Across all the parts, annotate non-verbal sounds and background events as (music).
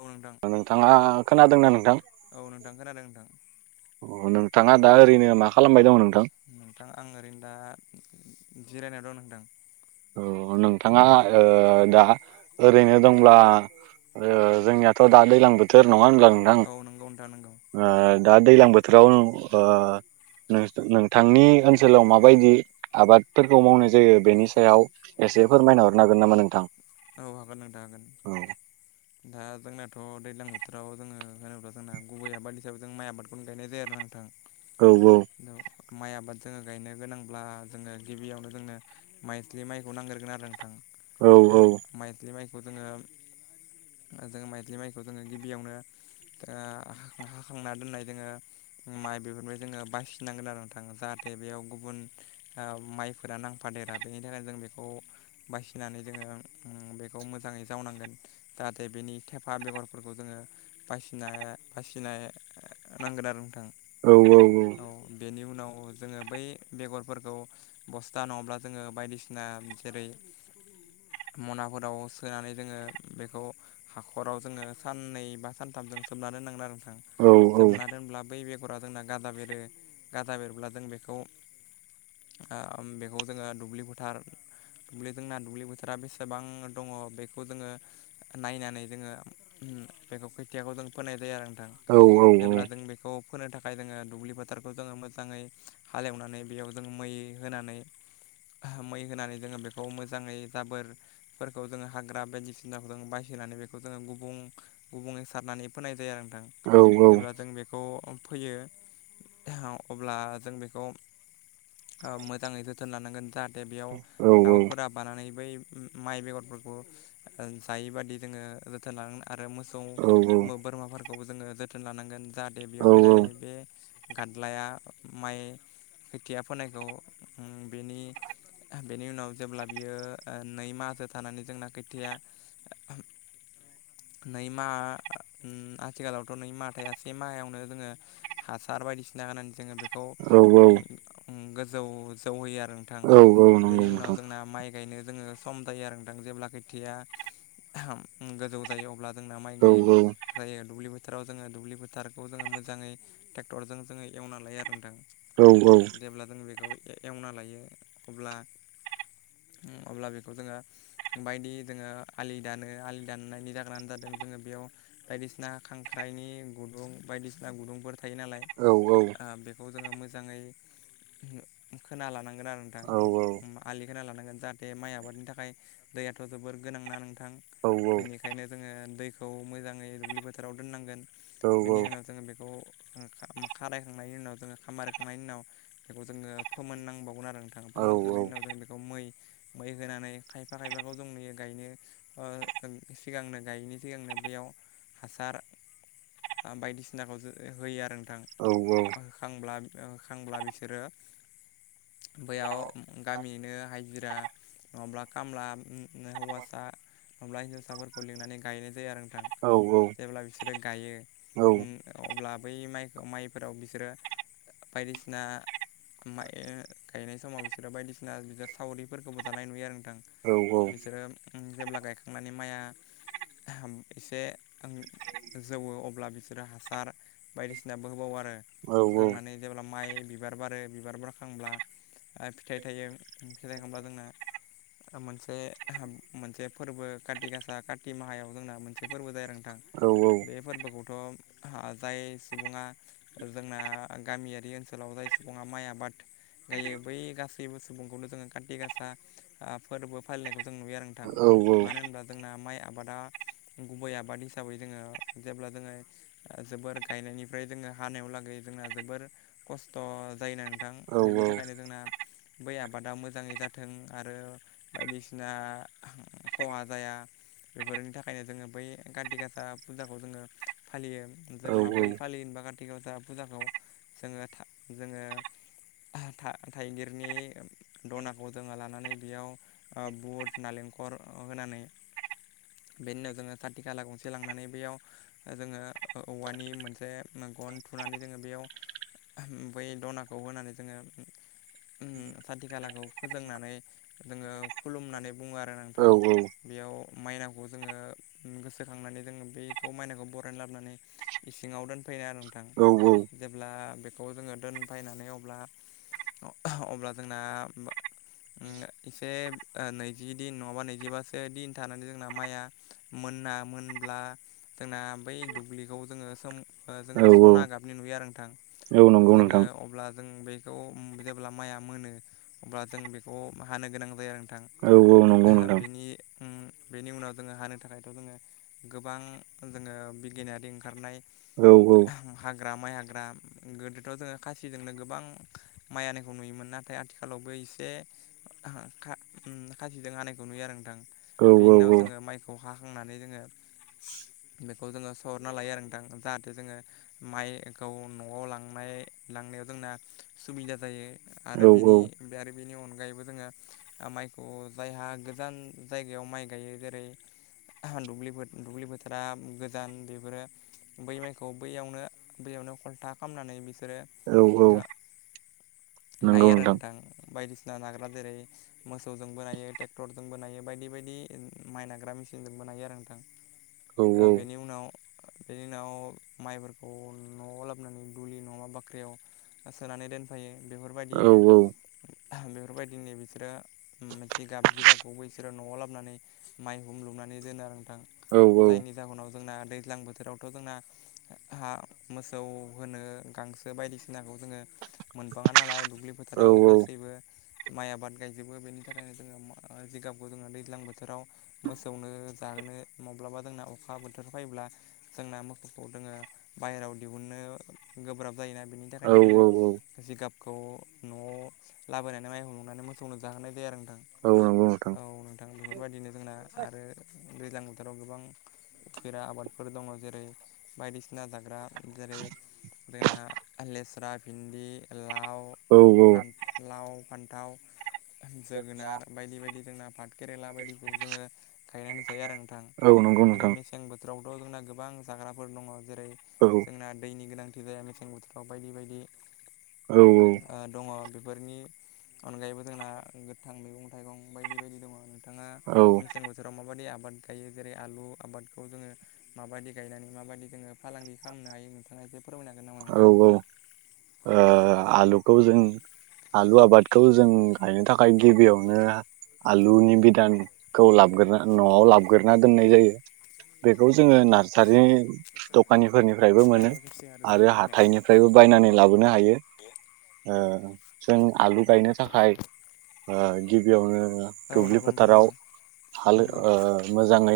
औ नोंथां नोंथाङा खोनादोंना नोंथां औ नोंथां खोनादों नोंथां अ नों नोंथाङा दा ओरैनो मा खालामबाय दङमोन नोंथां नोंथां आं ओरैनो दा जिरायना दं नोंथां औ नोंथाङा ओ दा ओरैनो दंब्ला ओ जोंनियाथ' दा दैज्लां बोथोर नङा होनब्ला नोंथां औ नंगौ नोंथां नंगौ ओ दा दैज्लां बोथोराव ओ (unintelligible) नोंथांनि ओनसोलाव माबायदि आबादफोरखौ मावनाय जायो बेनि स सायाव एसे फोरमायना हरनो हागोन नामा नोंथां औ हागोन नोंथां हागोन दा जोंनाथ' दैलां बोथोराव जोङो होनोब्ला जोंना गुबै आबाद (unintelligible) जों माइ आादखौनो गायनाय जायो आरो ना नोंथां औ द माइ आबाद जोङो गायनो गोनांब्ला जोङो गिबियावनो जोंनो माइज्लिमाइखौ नांगोरगोन आरो नोंथां औ औ माइज्लि माइखौ जोङो जों माइज्लिमाइखौ जोङो गिबियावनो ओ हाखांना दोननाय जोङो माइ बेफोरबाय जोङो बासिनांगोन आरो नोंथां जाहाथे बेयाव गुबुन ओ माइफोरा नांफा देरा बेनि थाखायनो जों बेखौ बासिनानै जोङो बेखौ मोजाङै जावनांगोन जाहाथे बेनि थेफा बेगरफोरखौ जोङो बासिना बासिनाय नांगोन आरो नोंथां औ औ बेनि उन उनाव जोङो बै बेगरफोरखौ बस्था नङाब्ला जोङो बायदिसिना जेरै (inaudible) मनाफोराव सोनानै जोङो बेखौ हाखराव जोङो साननै बा सानथामजों सोम (unintelligible) दोननांगोन आरो नोंथां औ सोमना दोनब्ला बै बे फोरा जोंना गाजा बेरो गाजा बेरब्ला जों बेखौ ओ बेखौ जोङो दुब्लि बोफोथार दुब्लि जोंना दुब्लि बोथोरा बेसे सेबां दङ बेखौ जोङो नायनानै जोङो बेखौ खोथियाखौ जों फोनाय जायो आरो औ जेब्ला जों बेखौ फोनो थाखाय जोङो दुब्लि फोथारखौ जोङो मोजाङै हालेवनानै बेयाव जों मै होनानै मै होनानै जोङो बेखौ मोजाङै जाबोर फोरखौ जोङ हाग्रा बायदिसिनाखौ जों बायसिनानै बेखौ जोङो गुबुं गुबुंङै सारनानै फोनाय जायो आरो औ जेब्ला जों बेखौ फैयो अब्ला जों बेखौ ओ मोजाङै जोथोन लानांगोन जाहाथे बेयाव दाउफोरा बानानै बै माइ बेगरफोरखौ जायै बादि जोङो जोथोन ला आरो मोसौ बोरमाफोरखौ जोङो जोथोन लानांगोन जाहाथे बेयाव फैनानै बे गादलाया माइ खोथिया फोनायखौ बेनि बेनि उनाव जेब्ला बियो ओ नै माहो थानानै जोंना खैथाया (inaudible) नै मा आथिखालावथ' नै मा था से माहायावनो जोङो हासार बायदिसिना होनानै जोङो बे औ औ जौ जौहोयो आरो नोंथां औ नंगौ बेनि उनाव नोंथां जोंना माइ गायनो जोङो सम जायो आरो (unintelligible) जेब्ला खैथिया गोजौ जायो अब्ला जोंना माइ औ गायो गायो दुब्लि फो फोथाराव जोङो दुब्लि फोथारखौ जोङो मोजाङै टेक्टरजों जोङो एवना लायो आरो नोंथां। औ जेब्ला जों बेखौ ए-एवना लायो अब्ला उम अब्ला बेखौ जोङो बायदि जोङो आलि दानो आलि दाननायनि जागोनानो जादों जोङो बेयाव बायदिसिना खांख्राइनि गुदुं बायदिसिना गुदुंफोर थायो नालाय औ ओ बेखौ जोङो मोजाङै खोना लानां गोन आरो नोंथां औ आलि खोना लानांगोन जाहाथे माइ आबादनि थाखाय दैयाथ' जोबोर गोनां ना नों थां औ बेनिखायनो जोङो दैखौ मोजाङै दुब्लि फोथोराव दोननांगोन। बेनि उनाव जोङो बेखौ उम खा-खारायखांनायनि उनाव जोङो खामारिखांनायनि उनाव बेखौ जोङो फोमोननांबावगोन आरो। नोंथां औ फोमोनखांनायनि उनाव जोङो बेखौ मै मै होनानै खायफा खायफाखौ जों नुयो गायनो ओ सिगांनो गायिनि सिगांनो बैयाव हासार ओ बायदिसिनाखौ जो होयो आरो नो थां होखांब्ला होखांब्ला बिसोरो बैयाव गामिनिनो हाजिरा नङाब्ला कामला नो हौवासा नङाब्ला हिन्जावसाफोरखौ लिंनानै गायनाय जायो आरो नोंथां जेब्ला बिसोरो गायो उम अब्ला बै माइखौ माइफोराव बिसोरो बायदिसिना माइ ओ गायनाय समाव बिसोरो बायदिसिना बि सावरिफोर खौबो जानाय नुयो आरो नोंथां बिसोरो उम जेब्ला गायखांनानै माइआ एसे ओं जौवो अब्ला बिसोरो हासार बायदिसिनाबो होबावो आरो होखांनानै जेब्ला माइ बिबार बारो बिबार बारखांब्ला ओ फिथाइ थाइयो फिथाइ थायखांब्ला जोंना ओ मोनसे मोनसे फोरबो काति गासा काति माहायाव जोंना मोनसे फोरबो जायो आरो नों थां बे फोरबोखौथ' जाय सुबुङा जोंना गामियारि ओनसोलाव जाय सुबुङा माइ आबाद गायो बै गासैबो सुबुंखौनो जोङो काति गासा ओ फोरबो फालिनायखौ जों नुयो आरो नोंथां मानो होनब्ला जोंना माइ आब आबादा गुबै आबाद हिसाबै जोङो जेब्ला जोङो ओ जोबोर गायनायनिफ्राय जोङो हानायावलागै जोंना जोबोर खस्थ' जायोना नोंथां बेनि थाखायनो जोंना बै आबादा मोजां जाङै जाथों आरो बायदिसिना खहा जाया बेफोरनि थाखायनो जोङो बै काति गासा फुजाखौ जोङो फालियो जों माबोरै फालियो होनबा काति गासा फुजाखौ जोङो था जोङो था-थाइगिरनि दनाखौ जोङो लानानै बेयाव ओ बुट नालेंखर अ होनानै बेनि उनाव जोङो खाति काला गंसे लांनानै बैयाव ओ जोङो ओ-औवानि मोनसे गन थुनानै जोङो बेयाव बै दनाखौ होनानै जोङो उम खाथि खालाखौ फोजोंनानै जोङो खुलुमनानै बुङो आरो नोंथां औ बेयाव माइनावखौ जोङो गोसोखांनानै जोङो बेखौ माइनावखौ बरायना लाबनानै इसिङाव दोनफोयो आरो थां औ जेब्ला बेखौ जोङो दोनफायनानै अब्ला अब्ला जोंना मबा उम इसे ओ नैजि दिन नङाबा नैजिबासो दिन थानानै जोंना माइया मोन ना मोनब्ला जोंना बै दुब्लिखौ जोङो सोम ओ जोङो सना गाबनि नुयो आरो नोंथां। औ नंगौ जोङो नोंथां। अब्ला जों बेखौ उम जेब्ला माइया मोनो अब्ला जों बेखौ हानो गोनां जायो आरो नोंथां। औ औ नंगौ नोंथां बेनि उम बेनि उनाव जोङो हानो थाखायथ' जोङो गोबां जोङो बिगियानारि ओंखारनाय औ औ। ग्रा माइ हाग्रा गोदोथ' जोङो खासिजोंनो गोबां माइ हानायखौ नुयोमोन नाथ नाथाय आथिखालावबो एसे खा उम्म खासिजों हानायखौ नुयो आरो नोंथां। बेनि औ औ उनाव जोङो माइखौ हाखांनानै जोङो (inaudible) बेखौ जोङो सरना लायो आरो नोंथां जाहाथे जोङो माइखौ न'आव लांनाय थांनायाव जोंना सुबिदा जायो औ औ आरो बेनि बे आरो बेनि अनगायैबो जोङो माइखौ जायहा गोजान जायगायाव माइ गायो जेरै दुब्लि फो दुब्लि फोथारा गोदान बेफोरो बै माइखौ बैयावनो बैयावनो खलथा खालामनानै बिसोरो औ औ। नायो आरो नोंथां बायदिसिना नाग्रा जेरै मोसौजोंबो नायो ट्रेक्टरजोंबो नायो बायदि बायदि बि माइ नाग्रा मेचिनजों बानायो आरो नोंथां औ ओ बेनि उनाव बेनि उनाव माइफोरखौ न'आव लाबोनानै दुलि नङाबा बाख्रियाव बा सोनानै दोनफायो औ औ। बेफोरबायदिनो बिसोरो उम्म जिगाब जिगाबखौबो बिसोरो न'आव लाबोनानै माइ हुम लु नानै दोनो आरो नोंथां जायनि जाहोनाव जोंना दैज्लां बोथोरावथ' जोंना हा मोसौ होनो गांसो बायदिसिनाखौ जोङो मोनबाङा नालाय दुब्लि फोथाराव गासैबो माइ आबाद गायजोबो बेनि थाखायनो जोङो जिगाबखौ जोङो दैज्लां बोथोराव मोसौनो जाहोनो माब्लाबा जोंना अखा बोथोर फायोब्ला जोंना मोखौफोर दोंङो बायहेरायाव दिहुननो गोब्राब जायोना बेनि थाखायनो औ जोङो जिगाब खौ न'आव लाबोनानै माइहुं लुनानै मोसौनो जाहोनाय जायो आरो नोंथां। औ औ नंगौ नोंथां औ नोंथां बेफोरबायदिनो जोंना आरो दैज्लां बोथोराव गोबां उफेरा आबादफोर दङ जेरै बायदिसिना जाग्रा जेरै जोगोनार लेस्रा भिन्दि औ औ फान्थ लाव फान्थाव जोगोनार बायदि बायदि जोंना पाथ केेरेला बायदिखौ जोङो गायनाय नुजायो आरो नोंथां। औ नंगौ आरो नोंथां मेसें बोथोरावथ' जोंना गोबां जाग्राफोर दङ जेरै औ जोंना दैनि गोनांथि जाया मेसें बोथोराव बायदि बायदि औ औ ओ दङ बेफोरनि अनगायैबो जोंना गोथां मैगं थाइगं बायदि बायदि दङ नोंथाङा मेसें बोथोराव माबायदि आबाद आबाद गायो जेरै आलु आबादखौ जोङो माबायदि गायनानै माबायदि जोङो फालांगि खालामनो हायो नोंथाङा फोरमायनो हागोन नामा नोंथां? (inaudible) आलुखौ जों आलु आबादखौ जों गायनो थाखाय गिबियावनो आलुनि बिदानखौ लाबग्रोना न'आव लाबग्रोना दोननाय जायो। बेखौ जोङो नार्सारिनि दखानिफोरनिफ्रायबो मोनो। रायलायबाय खेबसे जागोन आरो दे माने हाथायनिफ्रायबो बायनानै लाबोनो हायो। ओ जों आलु गायनो थाखाय ओ गिबियावनो औ दुब्लि नंगौ नोंथां फोथाराव नंगौ हाल नंगौ ओ मोजाङै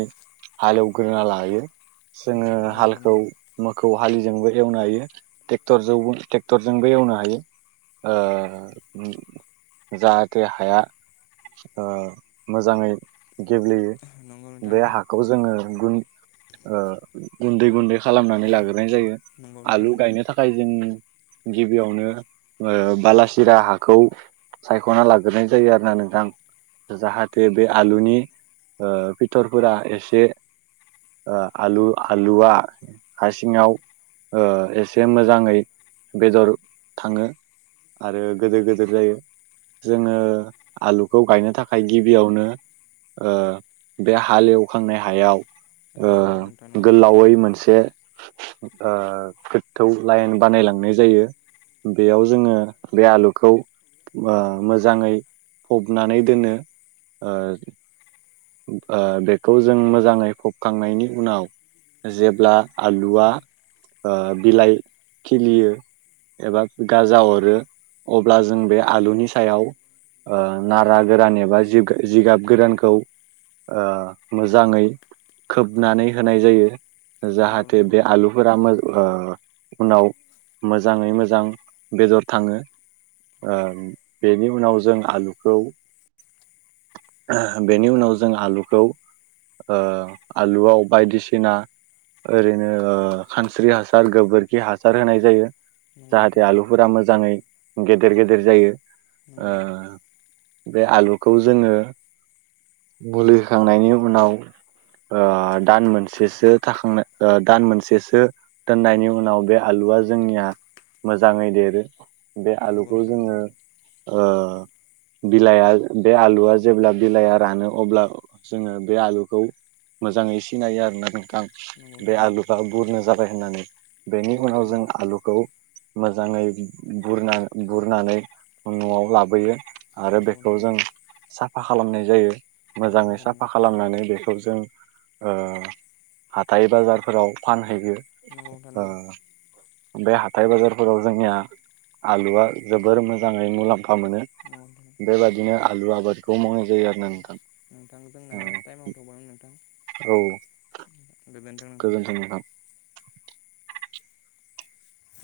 हाल एवग्रोना लायो जोङो नंगौ नोंथां हालखौ नंगौ मोख हालिजोंबो एवनो हायो ट्रेक्टर जोंबो एवनो हायो। ओ जाहाथे हाया ओ मोजाङै गेब्लेयो नंगौ नोंथां बे नंगौ हाखौ जोङो गुन ओ गुन्दै गुन्दै खालामनानै लाग्रोनाय जायो नंगौ नोंथां आलु नंगौ गायनो थाखाय जों गिबियावनो ओ बालासिरा हाखौ सायख'ना लाग्रोनाय जायो आरो ना नोंथां, जाहाथे बे आलुनि ओ फिथरफोरा एसे, ओ आलु आलुआ हासिङाव, ओ एसे मोजाङै बेदर थाङो, आरो गोदोर गोदोर जायो, जोङो आलुखौ गायनो थाखाय गिबियावनो, ओ बे हालेवखांनाय हायाव, औ ओ नंगौ नोंथां नंगौ गोलावै मोनसे, ओ गोथौ लाइन बानायलांनाय जायो बेयाव, जोङो बे आलुखौ ओ मोजाङै फबनानै दोनो, ओ ओ बेखौ जों मोजाङै फबखांनायनि उनाव, जेब्ला आलुआ ओ बिलाइ खिलियो, एबा गाजा अरो अब्ला जों बे आलुनि सायाव, ओ नारा गोरान एबा जिगाब गोरानखौ, ओ मोजाङै खोबनानै होनाय जायो, नंगौ जाहाथे नोंथां बे नंगौ आलुफोरा मो ओ, उनाव मोजाङै मोजां बेदर थाङो, ओ बेनि उनाव जों आलुखौ, ओ बेनि उनाव जों आलुखौ, ओ आलुआव बायदिसिना, ओरैनो ओ खानस्रि हासार गोबोरखि हासार होनाय जायो, नंगौ नोंथां जाहाथे आलुफोरा मोजाङै गेदेर गेदेर जायो ओ, बे आलुखौ जोङो मुलि होखांनायनि उनाव, ओ दान मोनसेसो थाखां ओ दान मोनसेसो दोननायनि उनाव बे आलु, आलुआ जोंनिया मोजाङै देरो बे आलुखौ नंगौ जोङो ओ, बिलाइआ बे आलुआ जेब्ला बिलाइआ रानो, अब्ला जोङो बे आलुखौ, मोजाङै सिनायो आरोना नोंथां नंगौ नंगौ नोंथां बे नंगौ आलुफ्रा बुरनो जाबाय होननानै, बेनि नंगौ नोंथां उनाव जों नंगौ आलुखौ, मोजाङै बुरना बुरनानै न'आव लाबोयो, नंगौ नोंथां नंगौ आरो बेखौ नोंथां जों नंगौ साफा खालामनाय जायो, नंगौ नोंथां मोजाङै नंगौ साफा खालामनानै बेखौ जों ओ, हाथाइ बाजारफोराव फानहैयो नंगौ नोंथां ओ, नंगौ बे हाथाय बाजारफोराव जोंनिया आलुआ जोबोर मोजाङै मुलाम्फा मोनो, नोंथां बेबादिनो आलु आबादखौ मावनाय जायो आरोना नोंथां, नोंथां जोंना टाइमाव थबां नोंथां, औ गोजोनथों नोंथां,